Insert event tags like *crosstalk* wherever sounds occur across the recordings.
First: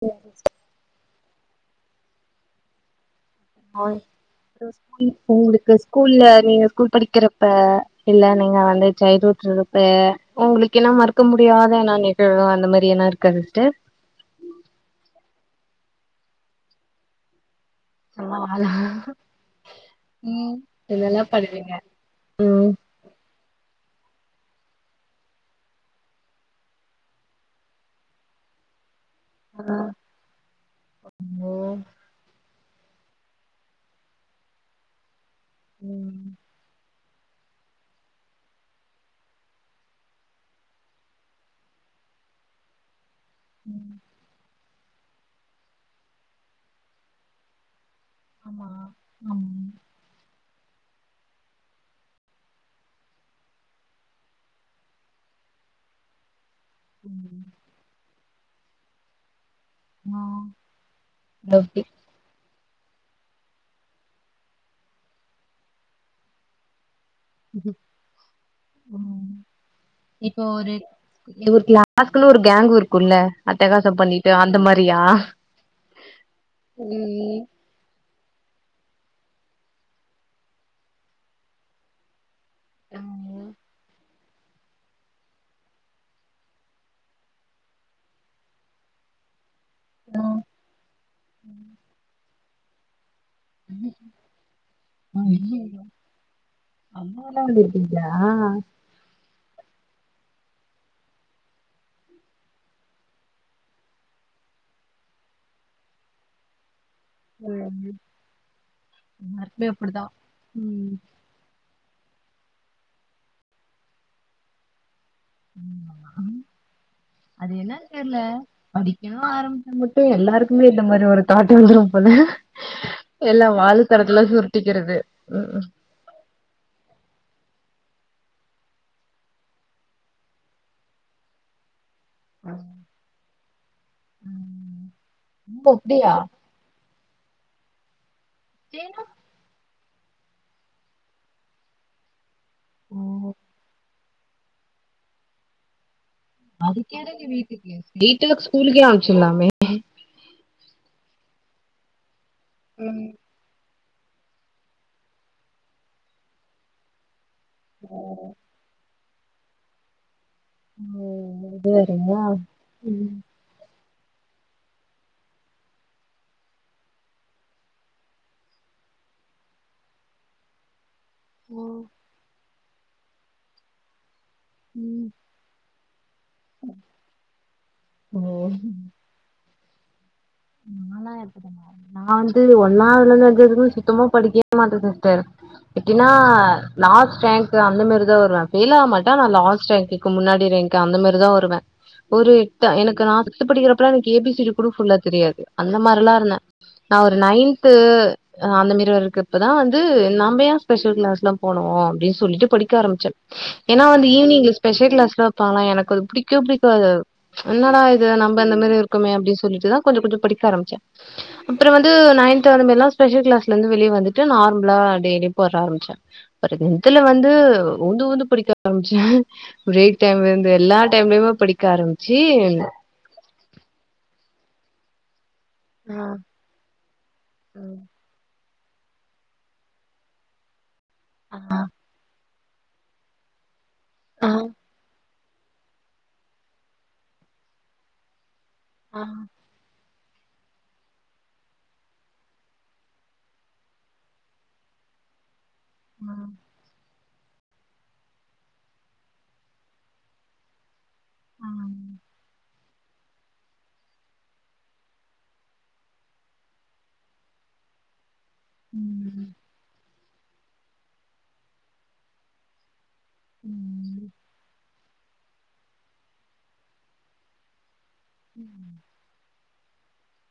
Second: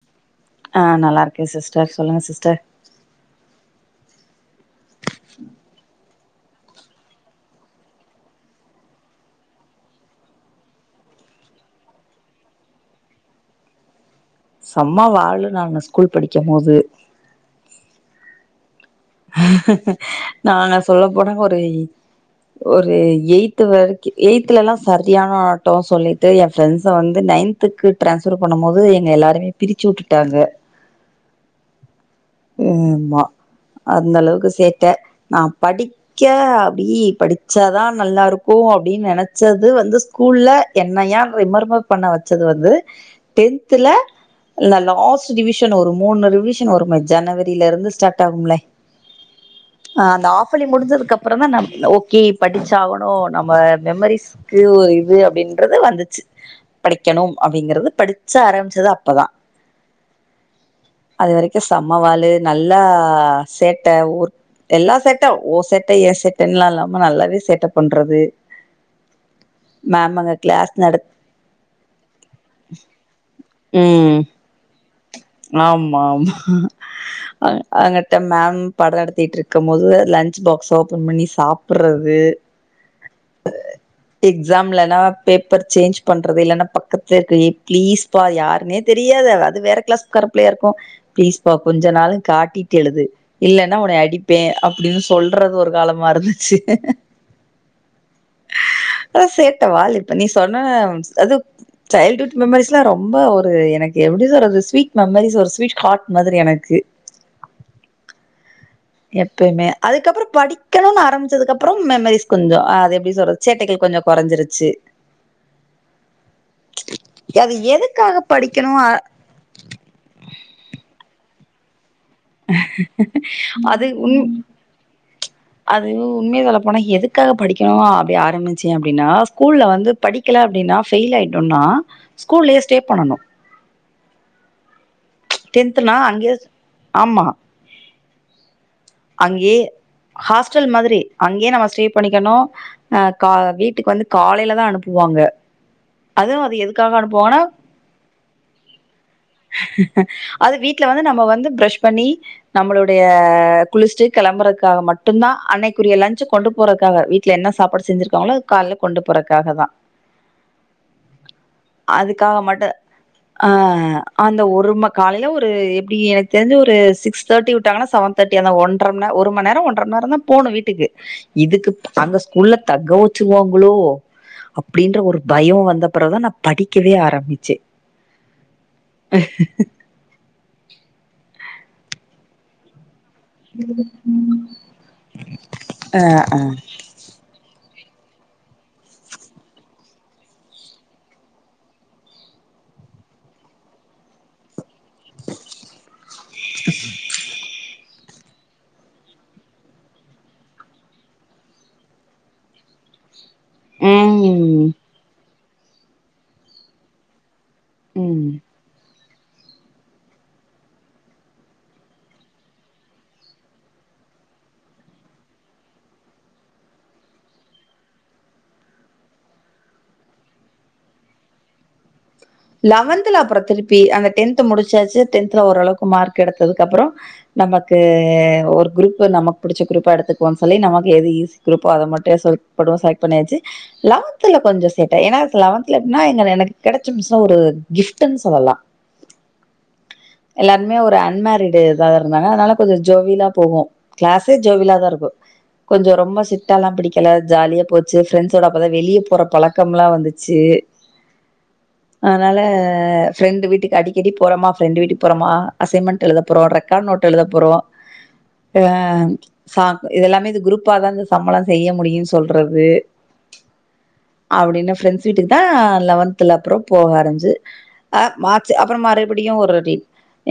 சேரி சேரி ஆ நல்லா இருக்கே சிஸ்டர் சொல்லுங்க சிஸ்டர் ஆ உங்களுக்கு ஸ்கூல்ல நீங்க ஸ்கூல் படிக்கிறப் ப இல்ல நீங்க வந்து சைல்ட்குட் இருக்குறப்ப உங்களுக்கு என்ன மறக்க முடியாதன நிகழ்வு அந்த மாறி ஏதுனா இருக்கா சிஸ்டர் செம்ம வாலு நானு ஸ்கூல் படிக்கும் போது ஆ நாங்க சொல்ல போன ஒரு பண்ணுவீங்க ம் ஒரு எயித் து வரைக்கு எய்த்லல்லா சரியான ஆட்டோ சொல்லிட்டு ஏ ஃப்ரெண்ட்ஸ வந்து நைன்த் துக்கு டிரான்ஸ்வர் பண்ணம்மோது எங்க எல்லாரையுமே பிரிச்சி உட்டுட்டாங்க ஓ ம் ஆமா அந்த அளவுக்கு சேட்ட நா படிக்க ம் அப்டி படி ச்சாதா நல்லா இருக்கு அப்டின்னு நெனைச்சது வந்து ஸ்கூல்ல என்னையா ரொம்ப ரொம்ப பண்ண வச்சது வந்து டென்த்துல இந்த லாஸ்ட் டிவிஷன் ஒரு மூணு ரிவிஷன் வருமே ஜனவரில இருந்து ஸ்டார்ட் ஆகும்ல ஆமா ஆமா ஆ அந்த ஆஃபேலி முடிஞ்சதுக்கு அப்பறந்தா நம் ஓகே படிச்சாவனு நம்ம மெமரிஸ் ஓ இது அப்டின்றது வந்துச்சு படிக்கணும் அப்டிங்கறது படிச்ச ஆரம்பிச்சது அப்பதா ஆ அது வரைக்கு லவ்லி செம்ம வாலு நல்லா சேட்டை ஊர் எல்லா சேட்ட ஓ சேட்ட ஏ சேட்டன்லா இல்லாம நல்லாவே சேட்ட பண்றது ம் மேம் அங்க க்ளாஸ் நடத் இது ஒரு கிளாஸ்க்குன்னு ஒரு கேங்க் இருக்குல்ல அட்டகாசோ ம் பண்ணிட்டு அந்த மாரியா ஆமா ஆமா ம் அங்குட்டு மேம் பாடம் நடத்திட்டு இருக்கும் போது லன்ச் பாக்ஸ் ஓபன் பண்ணி சாப்ட்றது நாங்கோ எக்ஸாம்லன்னா பேப்பர் சேஞ்ச் பண்றது இல்லன்னா பக்கத்லருக்க ஏ ப்ளீஸ் ப்பா அது யாருன்னே தெரியாது அது வேற கிளாஸ்க்காற பிள்ளையா இருக்கு பிளீஸ்ப்பா கொஞ்சனாலு காட்டிட்டு எழுது இல்லன்னா ஒன்னய அடிப்பே அப்டின்னு சொல்றது ஒரு காலமா இருந்துச்சு முட்ட வாங்கிருக்கீங்களா அதா சேட்ட வாலு இப்ப நீ சொன்ன ஒன்னதா அது சைல்ட்ஹுட் மெமரிஸ்லா ரொம்ப ஒரு எனக்கு எப்டி சொல்றது ஸ்வீட் மெமரிஸ் ஒரு ஸ்வீட் ஹார்ட் மாதிரி எனக்கு போலாமா எப்பயுமே அதுக்கப்புறோ ம். படிக்கணுன் ஆரம்பிச் ச்சதுக் அப்றம் மெமரிஸ் கொஞ்சோ ஆ அது எப்டி சொல்றது சேட்டைகள் கொஞ்சோ கொறஞ்சுருச்சு ஆமா. ம்ச் அது என்னன்னு தெரியல எதுக்காக படிக்கணு அ படிக்கணும் ஆரம்பிச்சா மட்டு எல்லாருக்குமே இந்த மாரி ஒரு தாட்டு வந்துரு போல எல்லா வாலு அது தடத்துலா சுருட்டிக்கிறது ம்ம் அன் உண்மைைய சொல்ல போனா எதுக்காக படிக்கணு அப்டி ஆரம்பிச்சே அப்டின்னா ஸ்கூல்ல வந்துப் படிக்கல அப்படின்னா ஃபெயில் ஆயிடோம்னா ஸ்கூல்லயே ஸ்டே பண்ணனு ம். ஓ டென்த்னா அப்படியா அங்கேஸ் ஆமா சேரிங்க அங்யே ஹாஸ்டல் மாதிரி அங்யே நம்ம ஸ்டே பண்ணிக்கணு ஓ அ கா வீட்டுக்கு வந்து காலைல தா அனுப்புவாங்க அதுவு அது எதுக்காக அதுக்கெதுக்கு அனுப்புவாங்கன்னா வீட்டுக்கு வீட்டுல ஸ்கூலுக்கே அம்ச்சுர்லாமே அ அது வீட்ல வந்து நம்ப வந்து ப்ரஷ் பண்ணி நம்மளுடைய ம். குளிச்ட்டு கெளம்பறக்காக மட்டுந்தா அன்னைக்குரிய லஞ்சு கொண்டு போறக்காக வீட்ல என்ன சாப்பாடு ஓ, செஞ்சிருக்காங்ளோ அத் கால்ல கொண்டு போறதுக்காக தா ஓ, இது வேறயா அதுக்காக மட்டு ம். ஆ அந்த ஒரும காலையில ஒரு எப்படி எனக்கு தெரிஞ்சு ஒரு சிக்ஸ் தேர்ட்டி விட்டாங்கன்னா செவன் தேர்ட் டி அந்த ஒன்றம்ன ஒரு மநேரோ ஒன்றம் நேரோ தா போனு வீட்டுக்கு ஓ இதுக்குப் அங்கஸ் உள்ள தக்க வெச்சுருவாங்களோ அப்டின்ற ம் ஒரு பயோ வந்தப்புறோ தா நா படிக்கவே ஆரம்பிச்சே ஓ நா வந்து ஒன்னாவதுல இருந்து வந் எதுமே சுத்தமா படிக்கவே மாட்டது சார் அ எப்பிடினா லாஸ்ட் ரேங்க்கு அந்த மாரி தா வருவே ஃபெயில் ஆக மாட்டே ஆனா லாஸ்ட் ரேங்க்கு முன்னாடி ரேங்க்கு அந்த மாதிரிதா வருவே ஒரு ட்ட எனக்கு நா சிக்ஸ்த்து படிக்கிறப்பலா எனக்கு ஏபிசிடி கூட ஃபுல்லத் எ அந்த மார்லா இருந்தே நா ஒரு நைன்த்து அ அந்த மேரி வரக்கு இப்பதா வந்து நாம்ப ஏன் ஸ்பெஷல் க்ளாஸ்லா போனு அப்டின் சொல்லிட்டு படிக்க ஆரம்பிச்சே ஏன்னா வந்து ஈவினிங்ல ம் ஸ்பெஷல் க்ளாஸ்லா வப்பாங்ளா எனக்கு அது புடிக்வே புடிக்காது ம்ச் என்னடா இது ம் நம்ம இந்த மாரி இருக்குமே அப்புடி சொல்லிட்டு தா கொஞ்ச கொஞ்ச படிக்க ஆரம்பிச்சே அப்றோ வந்து நைன்த் அந்த மாரிலா ஸ்பெஷல் க்ளாஸ்லந்து வெளிய வந்துட்டு நார்மலா டெய்லி போற ஆரம்பிச்சே பெறகு அது இந்துல வந்து உழுந்து உழுந்து படிக்க ஆரம்பிச்ச ப்ரேக் டைம்ல இருந்து எல்லா டைம்லயுமே படிக்க ஆரம்பி சீன் லெவன்த்ல அப்றோ திருப்பி அந்த டென்த் முடிச்சாச்சு டென்த்துல ஓரளவுக்கு மார்க் எடுத்ததுக்கப்றோ நமக்கு அ ஒரு குரூப்பு நமக்கு புடிச்ச குரூப்பா எடுத்துக்குவோ சொல்லி நமக்கு எது ஈஸி குரூப்போ அத மட்டு சொட் *unintelligible* சேலக்ட் பண்ணியாச்சு லெவத்துல கொஞ்சோ சேட் ஏனா லவன்த்துல எப்டினா எங்கன எனக்கு கெடச்ச மிஸ் என்ன ஒரு கிஃப்ட்டுன் சொல்லலா ஆ எல்லாருமே ஒரு அன் மேரிடு இதா இருந்தாங்க அதனால கொஞ்ச ஜோவிலா போகு கிளாஸே ஜோவிலாதா இருக்கு கொஞ்சோ ரொம்ப சிட் டாலா பிடிக்கல ஜாலியா போச்சு ஃப்ரெண்ட்ஸோட அப்பதா வெளிய போற பழக்கம்லா வந்துச்சு அதனால ஃப்ரெண்ட் வீட்டுக்கு அடிக்கடி போறோமா ஃப்ரெண்டு் வீட்டுக்கு போறோமா அசைன்மெண்ட் எழுத போறோ ரெக்கார்டு நோட் எழுத போறோ ஆ சா இத எல்லாமே இது குரூப்பாதா இந்த சம் எல்லா செய்ய முடியும்னு சொல்றது அப்படின்னு ஃப்ரெண்ட்ஸ் வீட்டுக்கு தான் லெவன்தல அப்றோ போக ஆரம்பிச்சி ஆ மார்ச்சு அப்புறம் மாரிட் அப்படியு ஒரு வரி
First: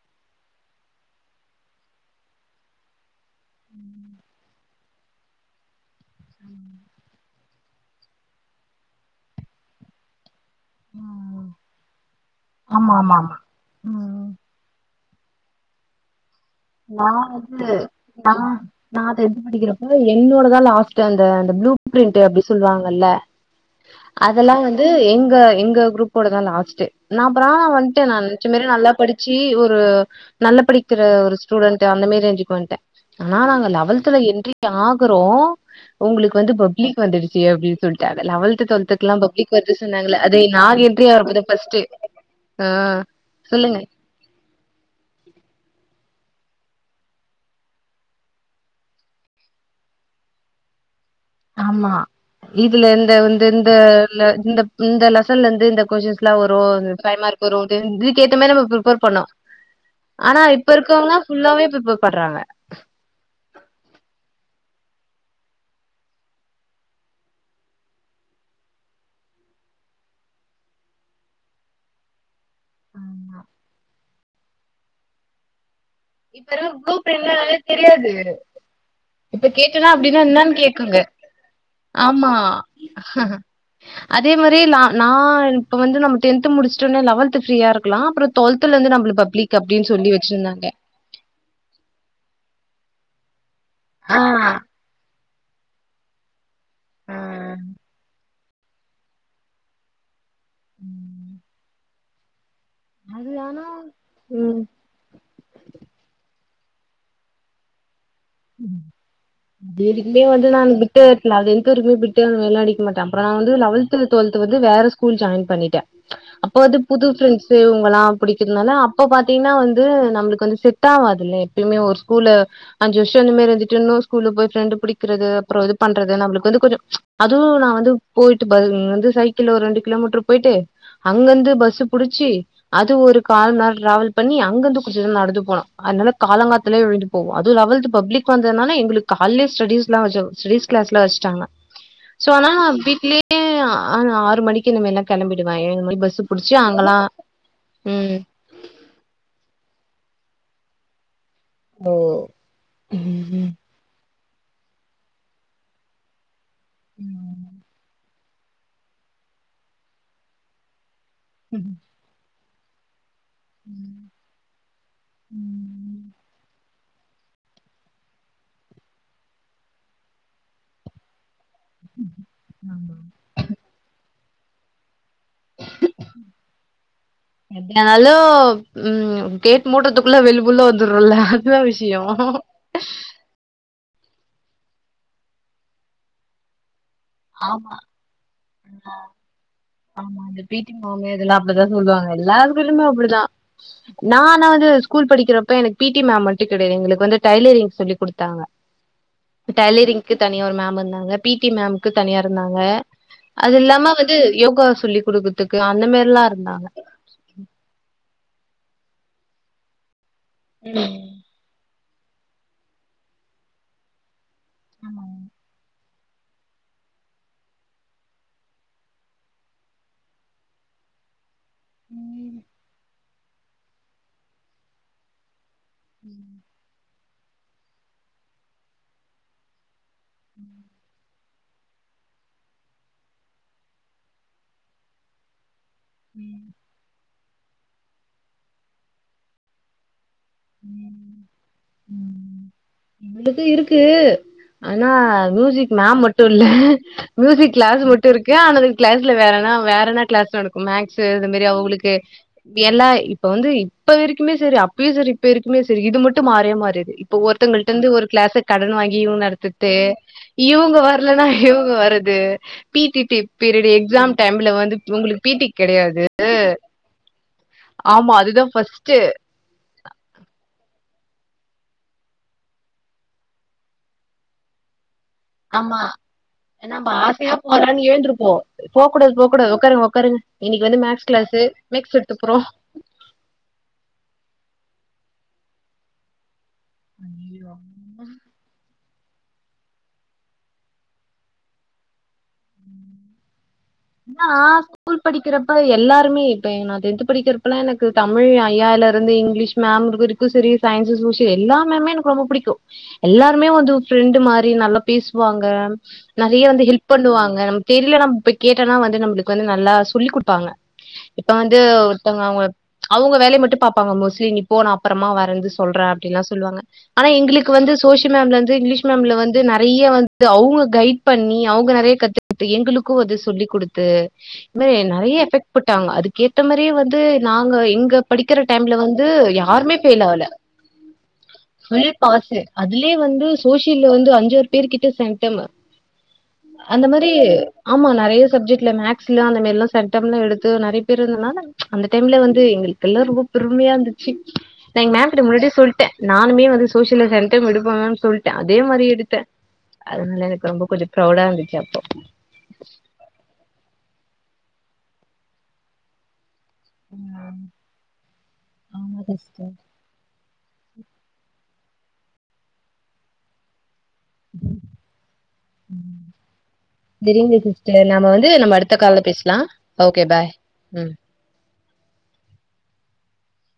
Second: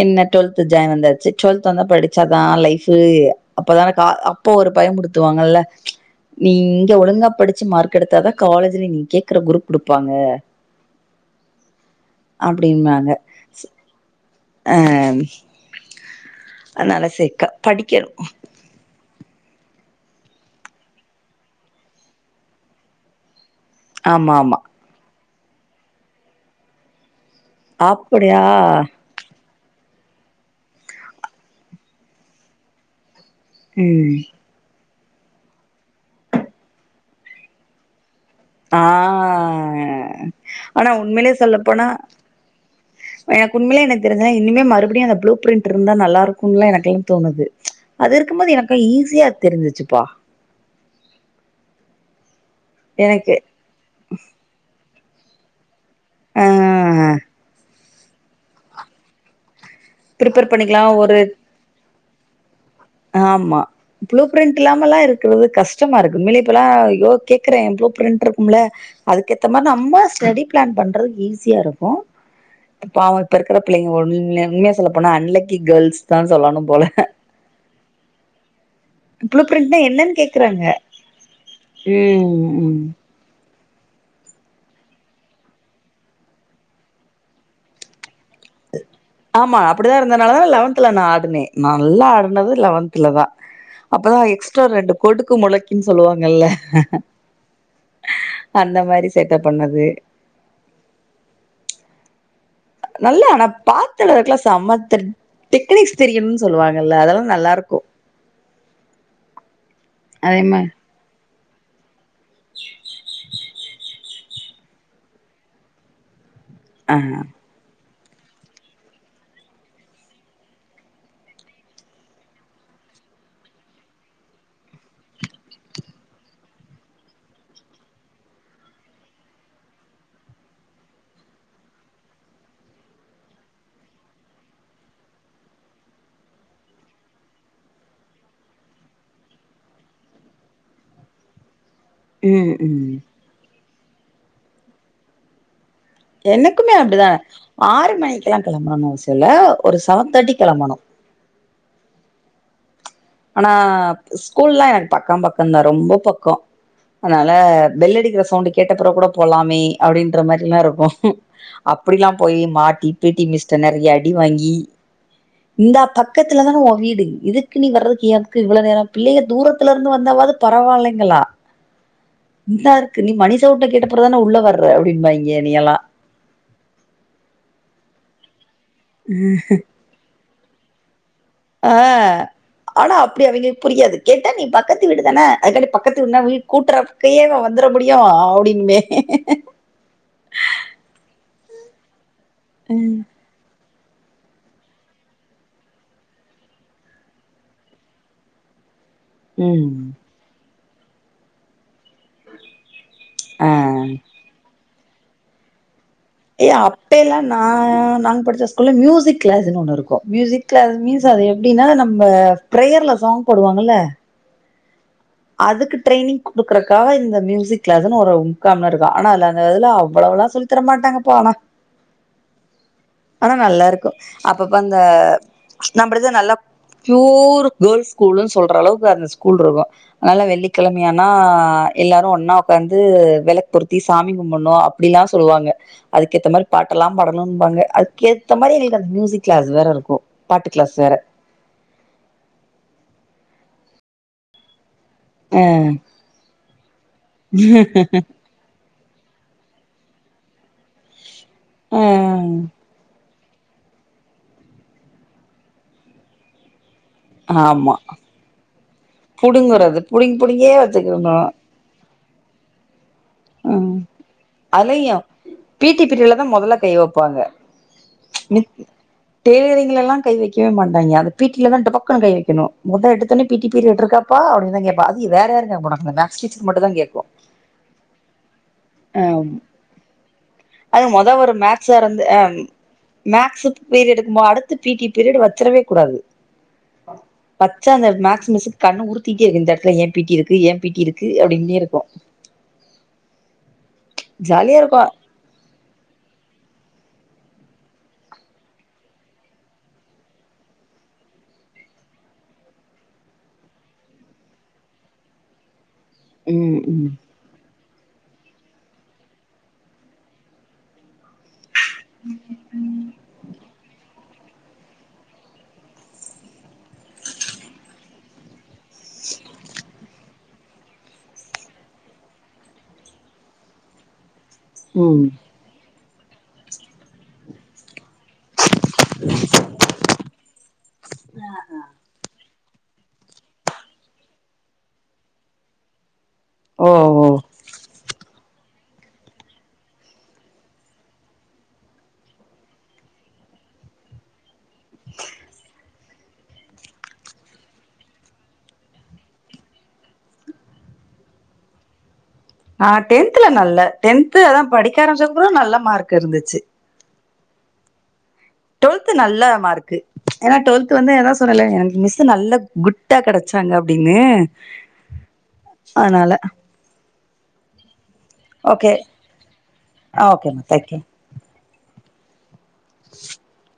என்ன டுவெல்த் ஜாலியா வந்தாச்சு டுவெல்த் வந்து படிச்சாதா லைஃப்பு அப்பதானே கா அப்ப ஒரு பயம்புடுத்துவாங்கல்ல நீ இங்க ஒழுங்கா படிச்சு மார்க் எடுத்தாதா காலேஜ்ல நீங்க கேக்குற குரூப் குடுப்பாங்க உஹம் அப்டின்னாங்க அ அதனால சேக்க படிக்க நா அத எ படிக்கிறப்ப என்னோடதா லாஸ்ட்டு அந்த அந்த ப்ளூ பிரிண்ட் அப்டி சொல்லுவாங்கல்ல ஆமா அதெல்லா ஆமா வந்து எங்க எங்க குரூப்போடதா லாஸ்ட்டு நா அப்புறா வன்ட்டே நா அப்படியா நென்ச்ச மாரி நல்லா படிச்சு ஒரு நல்ல படிக்கிற ஒரு ஸ்டூண்ட் அந்த மாரி ரேஞ்சுக்கு வன்ட்டே ஆனா நாங்க ம். லெவத்ல என்ட்ரி ஆகுறோ உங்ளுக்கு வந்து பப்ளிக் வந்துடுச்சு அப்டின்னு சொல்ட்டாங்க லெவல்த் ஆ டுவெல்த்துக்ல்லா பப்ளிக் வருது சொன்னாங்கள அத நாங்க ஆனா என்ரி உண்மையிலே ஆகுறப்பதா சொல்ல ஃபஸ்ட்டு போனா *unintelligible* அ எனக்கு சொல்லுங்க *unintelligible* இனிமே மறுப்டியு அந்த ப்ளூ பிரிண்ட் இருந்தா நல்லாருக்கும்ல எனக்குலா தோணுது அது இருக்கும்போது எனக்கு ஈஸியா தெரிஞ்சிச்சுப்பா ஆமா இதுல இந்த எனக்கு இந்த இந்த இந்த லெசன்ல இருந்து இந்த கொஸ்டின்ஸ்ல்லா ஆ வரு பைவ் மார்க் வரு இது இதுக்கு ஏத்த மாதிரி நம்ம பிரிபேர் பண்ணோ ஆனா ப்ரிப்பேர் இப்ப பண்ணிக்கலா ஒரு இருக்கவங்லா ஃபுல்லாவே பிரி பேர் பண்றாங்க ஆமா ப்ளூ பிரிண்ட் இல்லாமல்லா இருக்கிறது கஷ்டமா இருக்கு உண்மைல இப்பெல்லா யோ கேக்குறே ப்ளூ பிரிண்ட் இருக்கும்ல அதுக்கேத்த மாரி நம்ம ஸ்டடி பிளான் பண்றது ஈஸியா இருக்கு பாவு இப்ப இருக்கிற பிள்ளைங்க உண்ம உண்மையா சொல்ல போனா அன்லக்கி கேல்ஸ் இப்ப இருக்ற ப்ளு பிரின்ட்னா என்னனே தெரியாது ப்ளூ இப்ப பிரிண்ட்னா கேட்டனா என்னன்னு அப்படின்னா என்னனு கேக்குறாங்க கேக்குங்க ஆமா ம் ம் அதே மாரி நா நா இப்ப வந்து நம்ம டென்து முடிச்ட்டோனே லெவன்த் ஃபிரீயா இருக்லா அப்ரோ டுவெள்த்துல இருந்து நம்ம பப்ளிக் அப்டின்னு சொல்லி வச்சிருந்தாங்க ந ஆடுனே நல்லா ஆடுனது லெவன்த்ல தா அப்பதா எக்ஸ்ட்ரா ரெண்டு கொடுக் மொளைக்கு சொல்லுவாங்கல்ல அந்த மாரி சேட்ட பண்ணது ம் நல்ல ஆனா பாத்து எழுதுறதுக்கெல்லா ம் செம டெக்னிக்ஸ் தெரியணுனு சொல்லுவாங்கல்ல அதெல்லா நல்லா இருக்கு வேணுக்னே நானு அதே வந்து மா *unintelligible* அதுலேருந்து *unintelligible* பிட்டு அந்தமாரில்லா அடிக்கமாட்டே அப்புறோ நா வந்து லெவன்த் டுவல்த் வந்து வேற ஸ்கூல் ஜாயின் பண்ணிட்டே அப்போ அது ஆ புது ஃபிரண்ட்ஸ் இவங்களா புடிக்கிறதுனால அப்போ பாத்திங்கன்னா வந்து நம்ளுக்கு வந்து செட் ஆவாதுல்ல எப்பயுமே ஒரு ஸ்கூல அஞ்சு வர்ஷோ அந்த மாதிரி இருந்துட்டு இன்னோரு ஸ்கூல போய் ஃப்ரெண்டு புடிக்கறது அப்றோ இது பண்றது நம்ளுக்கு வந்து கொஞ்சோ அதுவு நா வந்து பொய்ட்டு ப வந்து சைக்கிள்ள ஒரு ரெண்டு கிலோமீட்டர் பொயிட்டு அங்கருந்து பஸ் புடிச்சி அது ஒரு கால்ம்நேரோ டிராவல் பண்ணி அங்கருந்து கொஞ்சோ தூரோ நடந்து போனு அதுனால காலங்காத்தலயே எழுந்து போவோ அது லெவல்த் பப்ளிக் வந்ததுனால எங்களுக்கு காலையே ஸ்டடிஸ்ல்லா ஸ்டிஸ் கிளாஸ்ல வச்ட்டாங்க சோ ஆனா ம் ம் வீட்லியே ஆ ஆறு மணிக்கு இந்தமாரில்லா கிளம்பிடுவே எனக்குமே அப்டிதா ஆறு மணிக்குல்லா கெளம்பணு அவசியமோ இல்ல ஒரு செவன் தேட்டிக்கு கெளம்பணு ஓ ஆனா ஸ்கூல்ல எனக்கு பக்கோ பக்கோ தா ரொம்ப பக்கோ அதனால பெல் அடிக்கிற சவுண்டு் கேட்டப்பெறமகு கூட போலாமே அப்டின்ற மாரில்லா இருக்கு அப்டில்லா போய் மாட்டி பீட்டி மிஸ்ட நெறைய அடி வாங்கி இந்த பக்கத்துல தான ஓ வீடு இதுக்கு நீ வர்றது எ அதுக்கு இவ்ளவு நேரோ பிள்ளைங்க தூரத்துல இருந்து வந்தாவது பரவாயில்லைங்களா இந்தா இருக்கு நீ மணி சவுண்ட கேட்ட அப்புற தானே உள்ள வர்ற அப்டிபாங்க என்னை யெல்லா என்னாலு ம் கேட் மூட்றது குள்ள வெளி புல்லா வந்துறல்ல ஆ ஆனா அப்டி அவிங்களு புரியாது கேட்டா நீ பக்கத்து வீடு தான அதுக்காடி பக்கத்து வீடுனா வி கூட்டறப்பகேய ஆமா வந்துட முடியு அப்டிம்பே ஆமா அந்த பீ டீ மாமே இதெல்லா அப்டிதா சொல்லுவாங்க எல்லா பீரியட் அப்டிதா நான்னா வந்து ஸ்கூல் படிக்கிறப்ப எனக்கு பி டி மேம் மட்டு கிடையாது எங்களுக்கு வந்து டைலரிங் சொல்லி குடுத்தாங்க ம் டெய்லரிங்க்கு தனிய ஒரு மேம் இருந்தாங்க பி டி மேம் தனியா இருந்தாங்க ஆ அது இல்லாம வந்து யோகா சொல்லி் குடுக்கறதுக்கு அந்த மாரில்லா ஏய் அப்ப எல்லா நா நாங்க படிச்ச ஸ்கூல்ல மியூசிக் கிளாஸ் ஒண்ணு இருக்கு மியூசிக் கிளாஸ் மீன்ஸ் அது எப்டின்னா நம்ம பிரேயர்ல சாங் போடுவாங்கல்ல ஆமா அதுக்கு ட்ரைனிங் குடுக்குறக்காக இந்த மியூசிக் கிளாஸ்ன்னு ஒரு முக்கா மணி நேரோ இருக்கு ஆனா அந்த இதுல அவ்வளவுல்லா சொல்லி பத்திரமாட்டங்கபா ஆனா ம் ஆனா நல்லா இருக்கு அப்பப்ப அந்த நம்ளது நல்லா பியூர் கேர்ள்ஸ் ஸ்கூல்ன்னு சொல்ற அளவுக்கு அந்த ஸ்கூல் வருவா அதனால வெள்ளிக்கிழமையானா எல்லாரு ஒன்னா உக்காந்து வெளக்கு பொருத்தி சாமி கும்பிடணு அப்டிலா சொல்லுவாங்க அதுக்கேத்த மாரி பா எல்லா படணும்னுபாங்க அதுக்கேத்த மாரி எங்களுக்கு அந்த மியூசிக் கிளாஸ் வேற இருக்கு பாட்டு கிளாஸ் வேற ம் எங்களுக்கு இருக்கு ஆனா அ மியூசிக் மேம் மட்டு இல்ல மியூசிக் கிளாஸ் மட்டு இருக் கு ஆனது கிளாஸ்ல வேறன வேற என்ன கிளாஸ் நடக்கு மேக்ஸ் இது மாதி அ அவங்களுக்கு எல்லா இப்ப வந்து இப்ப வரைக்குமே சரி அப்பயு சரி இப்ப இருரைக்குமே சரி இது மட்டு மாறவே மாறது இப்ப ஒருத்தவங்களிட்ட ஆமா இருந்து ஒரு கிளாஸ கடன் வாங்கி இவ்ங்க நடத்துட்டு புடுங்குறது புடுங்கி புடுங்கியே இவ்ங்க வச்சுக்கணு வரலன்னா இவ்ங்க வரது பீட்டி டி பீரியட ம் எக்ஸாம் டைம்ல வந்து அதுலயு உங்களுக்கு பி டி கெடையாது பீரியட்ல தா மொதல்ல கை வைப்பாங்க ஆமா அதுதா ஃபஸ்ட்ட் டெய்லரிங் எல்லா கை வெக்கவே மாட்டாய்ங்க அ பீட்டில தா டபக்குனு கை வெக்கணு மொத எடுத்தோனே பி டி பீரியட் இருக்கா அப்பா அப்டினுத கேப்பா அது வேற யாரு கேக்க மாட்டாங்க இந்த மேக்ஸ் டீச்சர் மட்டும்தா கேக்கு ஆனா நீ எழுந்திருப்போ போகூடாது போகூடாது உக்காருங்க உக்காருங்க இன்னைக்கி வந்து அது மேக்ஸ் மொத ஒரு கிளாஸு சார் மேக்ஸ் வந்து எடுத்து போறோ மேக்ஸ் பீரியடு இருக்கு அடுத்த பி டி பீரியட் வச்சரவே கூடாது வச்சா இந்த மேக்ஸ் மிஸ் கண்ணு உருத்திட்டே இருக்கு இந்த இடத்துல ஏன் பீ டி இருக்கு ஏன் பீ டி இருக்கு அப்டின்னே இருக்கு நா ஜாலியா இருக்கு ஸ்கூல் படிக்கிறப்ப எல்லாருமே இப்ப நா டென்த் படிக்கிறப்பல்லா எனக்கு தமிழ் ஐயாயில இருந்து இங்கிலீஷ் மேம் இரு ந்து சயின்ஸ் சோசியல் எல்லா மேமே எனக்கு ரொம்ப புடிக்கு எல்லாருமே வந்து ஃப்ரெண்டு மாரி நல்லா பேசுவாங்க நெறைய ம் வந்து ம் ஹெல்ப் பண்ணுவாங் க தெரியலன்னா நம்ம போய் கேட்டனா வந்து நம்ம வந்து நல்லா சொல்லி் குடுப்பாங்க இப்ப வந்து ஒருத்தவங்க அவங்கள அவுங்க வேலைய மட்டு பாப்பாங்க மோஸ்லி நீ போ நா அப்புறமா வரந்து சொல்றே அப்டின்ல்லா சொல்லுவாங்க ஆனா எங்களுக்கு வந்து சோசிய மேம்லருந்து இங்கிலீஷ் ம்ல வந்து நறைய வந்து அவுங்க கைட் பண்ணி அவுங்க நறைய கத்து ட்டு எங்களுக்கு அது சொல்லி குடுத்து இது மாரி ம் நறைய எஃபெக்ட் புட்டாங்க அதுக்கேத்த மாரியே வந்து நாங்க எங்க படிக்குற டைம்ல வந்து யாருமே ஃபெயில் ஆல ஃபுல் பாசு அதுலே வந்து சோஷியல்ல வந்து அஞ்சாரு பேர் கிட்ட செண்ட்டம் ஓ அந்த மார் ஓ ஆமா நறைய சப்ஜெக்ட்ல மேக்ஸ்ல அந்த மேதிரலாம் சென்டம்னு எடுத்து நறைய பேரு இருந்தனால அந்த டைம்ல வந்து எங்களுக்கெல்லா ரொம்ப பெருமையா இருந்துச்சு நா எங்க மேம் கிட்ட முன்னாடியே சொல் ட்ட நானுமே வந்து ஸோஷியல்ல சென்டம் எடுப்ப மேம் சொல்ட்ட அதே மாரி எடுத்த அதுனால எனக்கு ரொம்ப கொஞ்சோ ப்ரௌடா இருந்துச்சப்போ ஆ டென்த்ல நல்ல டென்து அதா படிக்க ஆரம்ச்ச அப்ரோ நல்ல மார்க் இருந்துச்சு ம் ட்டொல்த் நல்ல மார்க்கு ஏன்னா ட்டொல்த்து வந்து அதா சொன்னல எனக்கு மிஸ்ஸு நல்லா குட்டா கெடச்சாங்க அப்டின்னு அதனால தெரியுது சிஸ்டர் நாம வந்து நம்ம ஓகே அடுத்த கால்ல பேசிக்லா ஓகே பாய் ஓகேமா தேங்க்யூ ம் *inaudible*